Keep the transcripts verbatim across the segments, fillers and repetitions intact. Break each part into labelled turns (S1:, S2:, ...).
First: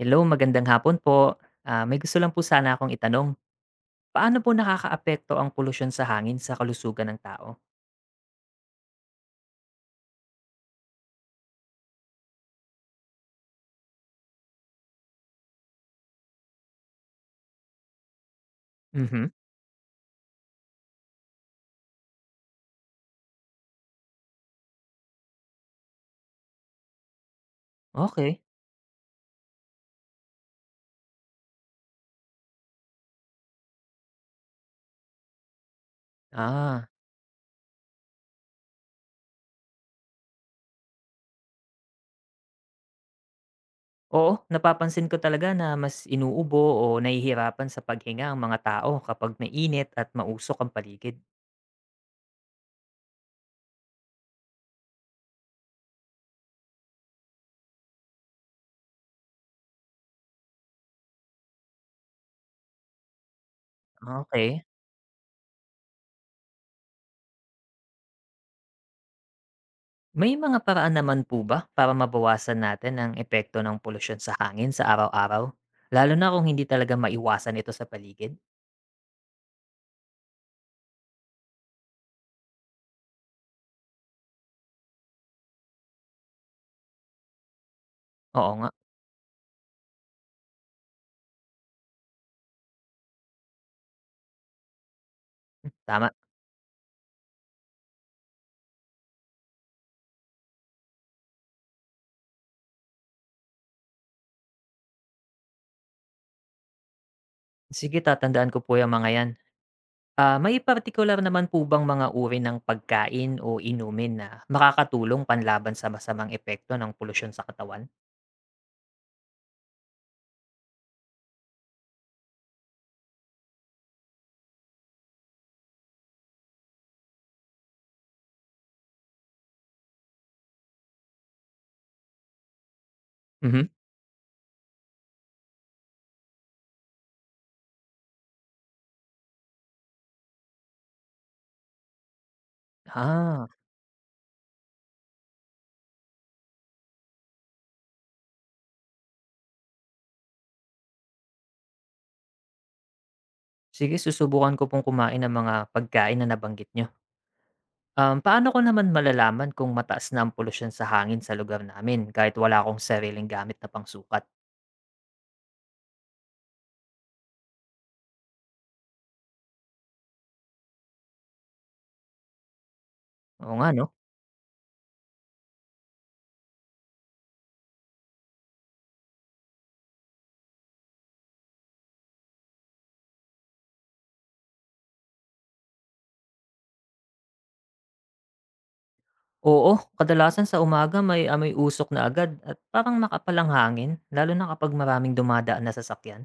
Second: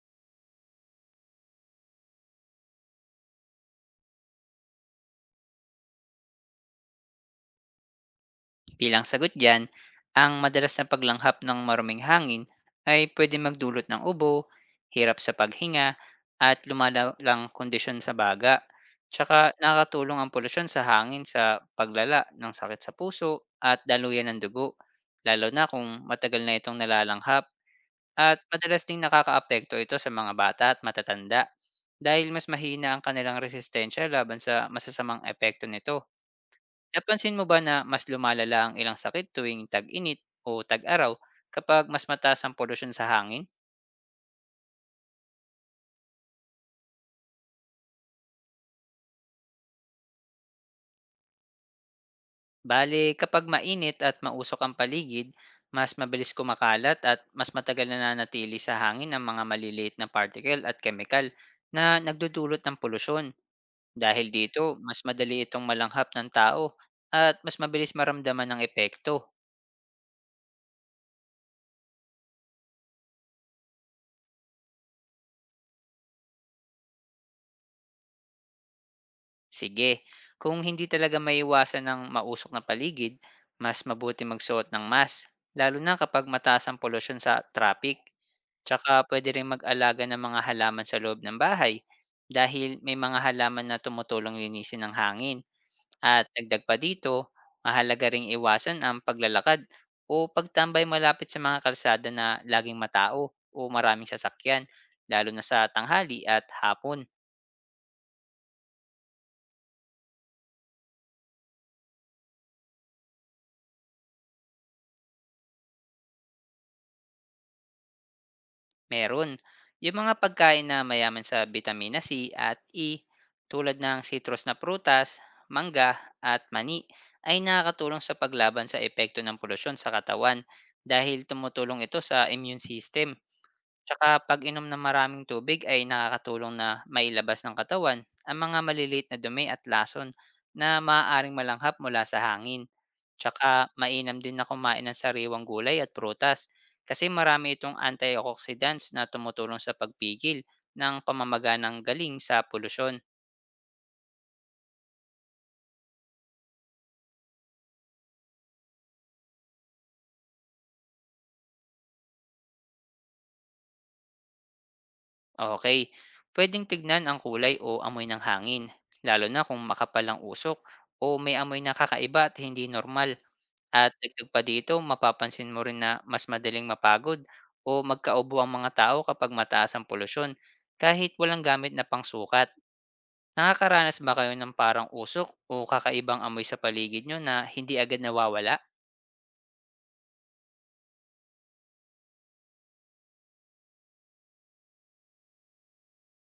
S1: Hello, magandang hapon po. Ah, may gusto lang po sana akong itanong. Paano po nakakaapekto ang polusyon sa hangin sa kalusugan ng tao?
S2: Bilang sagot dyan, ang madalas na paglanghap ng maruming hangin ay pwede magdulot ng ubo, hirap sa paghinga, at lumalalang kondisyon sa baga.
S1: Mhm.
S2: Tsaka nakakatulong ang polusyon sa hangin sa paglala ng sakit sa puso at daluyan ng dugo, lalo na kung matagal na itong nalalanghap at
S1: Okay.
S2: madalas ding nakakaapekto ito sa mga bata at matatanda dahil mas mahina ang kanilang resistensya laban sa masasamang epekto nito.
S1: Ah,
S2: Napansin mo ba na mas lumalala ang ilang sakit tuwing tag-init o tag-araw kapag mas mataas ang polusyon sa hangin?
S1: Oo, napapansin ko talaga na mas inuubo o nahihirapan sa paghinga ang mga tao kapag mainit at mausok ang paligid.
S2: Bale, kapag mainit at mausok ang paligid, mas mabilis kumakalat at mas matagal na nanatili sa hangin ang mga maliliit na particle at chemical na nagdudulot ng polusyon. Dahil dito,
S1: Okay.
S2: mas madali itong malanghap ng tao at mas mabilis maramdaman ng epekto.
S1: May mga paraan naman po ba para mabawasan natin ang epekto ng polusyon sa hangin sa araw-araw? Lalo na kung hindi talaga maiwasan ito sa paligid?
S2: Sige, kung hindi talaga maiwasan ng mausok na paligid, mas mabuti magsuot ng mask, lalo na kapag mataas ang polusyon sa traffic.
S1: Oo nga,
S2: Tsaka pwede rin mag-alaga ng mga halaman sa loob ng bahay dahil may mga halaman na tumutulong linisin ng hangin.
S1: tama.
S2: At dagdag pa dito, mahalaga ring iwasan ang paglalakad o pagtambay malapit sa mga kalsada na laging matao o maraming sasakyan, lalo na sa tanghali at hapon.
S1: Sige, tatandaan ko po yung mga yan. Ah, may partikular naman po bang mga uri ng pagkain o inumin na makakatulong panlaban sa masamang epekto ng polusyon sa katawan?
S2: Meron. Yung mga pagkain na mayaman sa bitamina C at E tulad ng citrus na prutas, mangga at mani ay nakakatulong sa paglaban sa epekto ng polusyon sa katawan dahil tumutulong ito sa immune system.
S1: Mhm.
S2: Tsaka pag-inom ng maraming tubig ay nakakatulong na mailabas ng katawan ang mga maliliit na dumi at lason na maaaring malanghap mula sa hangin.
S1: Ah,
S2: Tsaka mainam din na kumain ng sariwang gulay at prutas kasi marami itong antioxidants na tumutulong sa pagpigil ng pamamaga ng galing sa polusyon.
S1: Sige, susubukan ko pong kumain ng mga pagkain na nabanggit niyo. Um, paano ko naman malalaman kung mataas na ang polusyon sa hangin sa lugar namin kahit wala akong sariling gamit na pangsukat?
S2: Okay, pwedeng tignan ang kulay o amoy ng hangin, lalo na kung makapal ang usok o may amoy na kakaiba at hindi normal.
S1: Oo nga, no?
S2: At dagdag pa dito, mapapansin mo rin na mas madaling mapagod o magkaubo ang mga tao kapag mataas ang polusyon kahit walang gamit na pangsukat. Nakakaranas ba kayo ng parang usok o kakaibang amoy sa paligid nyo na hindi agad nawawala?
S1: Oo, kadalasan sa umaga may amoy usok na agad at parang makapalang hangin, lalo na kapag maraming dumadaan na sasakyan.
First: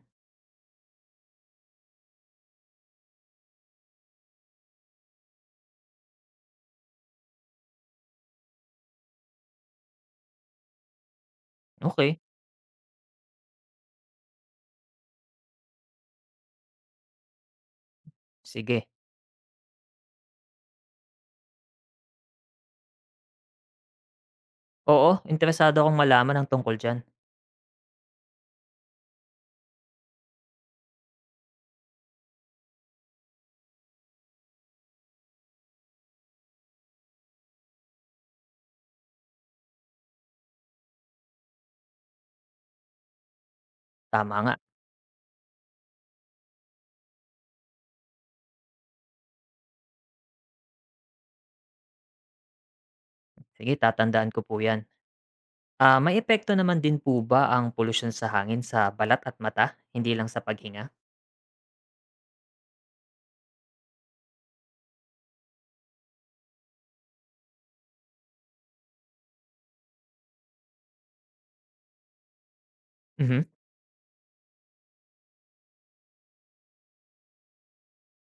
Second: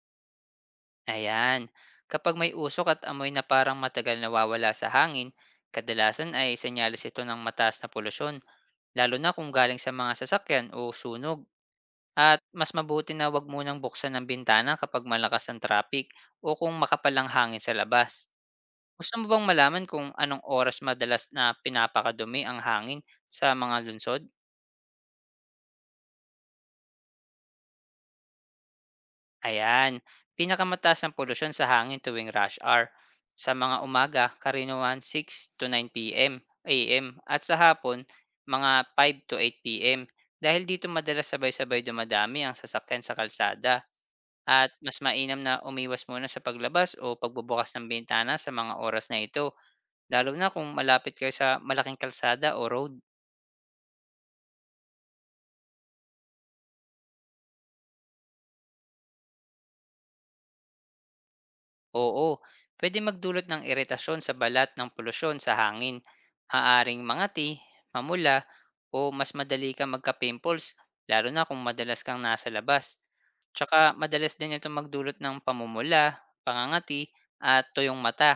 S2: Ayan. Kapag may usok at amoy na parang matagal nawawala sa hangin, kadalasan ay senyales ito ng mataas na polusyon, lalo na kung galing sa mga sasakyan o sunog.
S1: Okay,
S2: At mas mabuti na wag munang buksan ang bintana kapag malakas ang traffic o kung makapalang hangin sa labas.
S1: sige.
S2: Gusto mo bang malaman kung anong oras madalas na pinapakadumi ang hangin sa mga lunsod?
S1: Oo, interesado akong malaman ang tungkol diyan.
S2: Ayan, pinakamataas ang polusyon sa hangin tuwing rush hour. Sa mga umaga, karaniwan six to nine p m. A M, at sa hapon, mga five to eight p m. Dahil dito, madalas sabay-sabay dumadami ang sasakyan sa kalsada
S1: Tama nga.
S2: at mas mainam na umiwas muna sa paglabas o pagbubukas ng bintana sa mga oras na ito, lalo na kung malapit kayo sa malaking kalsada o road.
S1: Sige, tatandaan ko po 'yan. Ah, may epekto naman din po ba ang polusyon sa hangin sa balat at mata, hindi lang sa paghinga?
S2: Oo, pwede magdulot ng iritasyon sa balat ng polusyon sa hangin. Maaring mangati, mamula, o mas madali kang magka-pimples, lalo na kung madalas kang nasa labas.
S1: Mhm.
S2: Tsaka madalas din ito magdulot ng pamumula, pangangati, at tuyong mata,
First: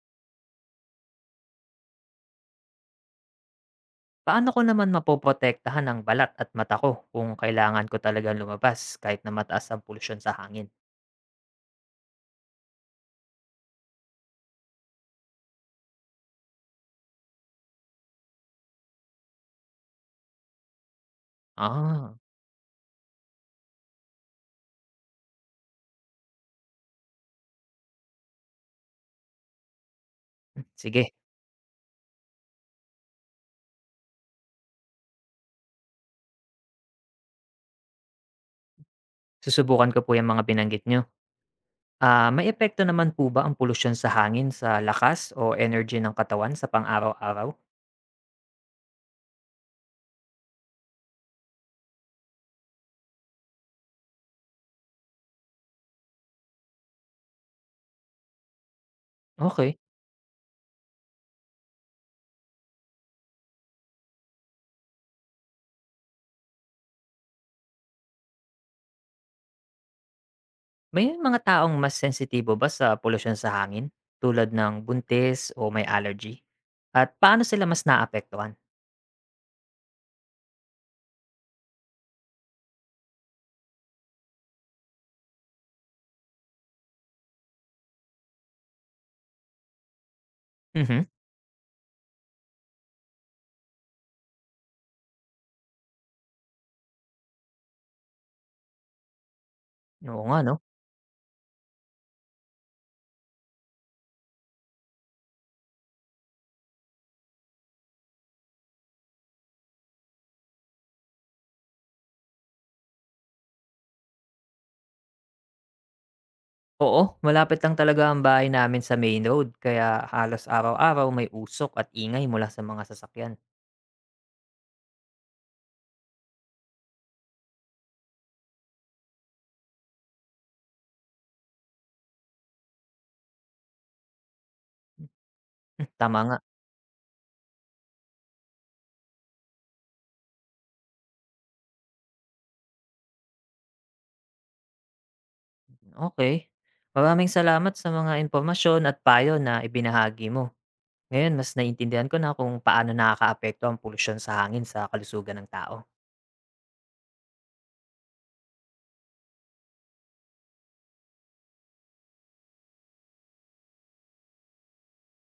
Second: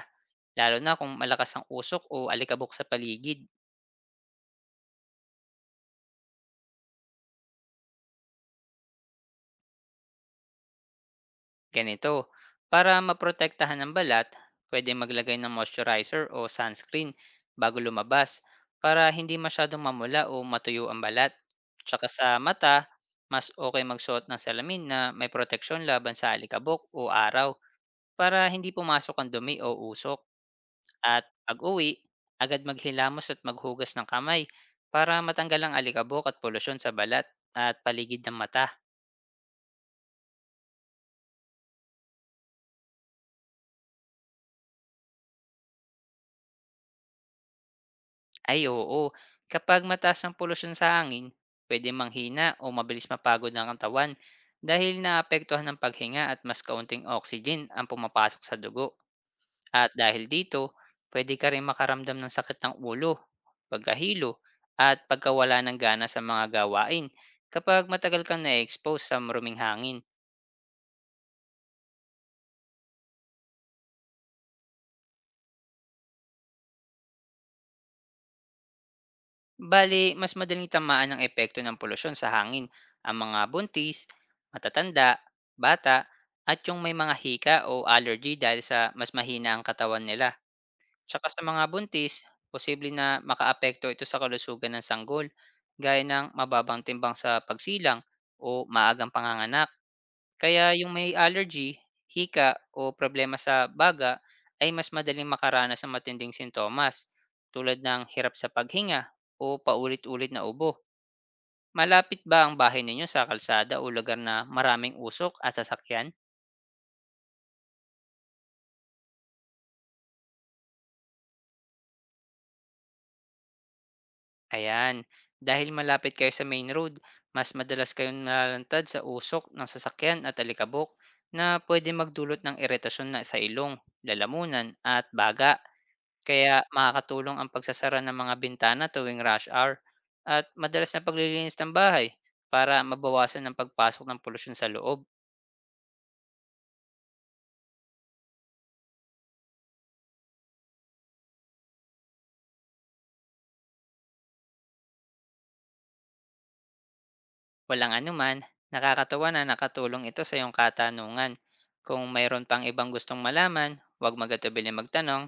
S2: lalo na kung malakas ang usok o alikabok sa paligid.
S1: Paano ko naman mapoprotektahan ang balat at mata ko kung kailangan ko talagang lumabas kahit na mataas ang polusyon sa hangin?
S2: Ganito, para maprotektahan ng balat, pwede maglagay ng moisturizer o sunscreen bago lumabas para hindi masyadong mamula o matuyo ang balat. Tsaka
S1: Ah,
S2: sa mata, mas okay magsuot ng salamin na may proteksyon laban sa alikabok o araw para hindi pumasok ang dumi o usok.
S1: mm, Sige.
S2: At pag-uwi, agad maghilamos at maghugas ng kamay para matanggal ang alikabok at polusyon sa balat at paligid ng mata.
S1: Susubukan ko po 'yang mga binanggit niyo. Ah, may epekto naman po ba ang polusyon sa hangin sa lakas o energy ng katawan sa pang-araw-araw?
S2: Ay oo, kapag mataas ang polusyon sa hangin, pwede manghina o mabilis mapagod ng katawan dahil naapektuhan ng paghinga at mas kaunting oxygen ang pumapasok sa dugo.
S1: Okay.
S2: At dahil dito, pwede ka rin makaramdam ng sakit ng ulo, pagkahilo, at pagkawala ng gana sa mga gawain kapag matagal kang na-expose sa maruming hangin.
S1: May mga taong mas sensitibo ba sa polusyon sa hangin, tulad ng buntis o may allergy? At paano sila mas naapektuhan?
S2: Bali mas madaling tamaan ng epekto ng polusyon sa hangin ang mga buntis, matatanda, bata, at yung may mga hika o allergy dahil sa mas mahina ang katawan nila.
S1: Mhm,
S2: Tsaka sa mga buntis, posible na makaapekto ito sa kalusugan ng sanggol, gaya ng mababang timbang sa pagsilang o maagang panganganak.
S1: oo nga 'no.
S2: Kaya yung may allergy, hika o problema sa baga ay mas madaling makaranas ng matinding sintomas tulad ng hirap sa paghinga o paulit-ulit na ubo. Malapit ba ang bahay ninyo sa kalsada o lugar na maraming usok at sasakyan?
S1: Oo, malapit lang talaga ang bahay namin sa main road kaya halos araw-araw may usok at ingay mula sa mga sasakyan.
S2: Ayan, dahil malapit kayo sa main road, mas madalas kayong nalalantad sa usok ng sasakyan at alikabok na pwede magdulot ng iritasyon na sa ilong, lalamunan at baga.
S1: Hmm, tama nga,
S2: Kaya makakatulong ang pagsasara ng mga bintana tuwing rush hour at madalas na paglilinis ng bahay para mabawasan ang pagpasok ng polusyon sa loob.
S1: okey. Maraming salamat sa mga impormasyon at payo na ibinahagi mo. Ngayon mas naiintindihan ko na kung paano nakakaapekto ang polusyon sa hangin sa kalusugan ng tao.
S2: Walang anuman, nakakatawa na nakatulong ito sa iyong katanungan. Kung mayroon pang ibang gustong malaman, huwag magatubili magtanong.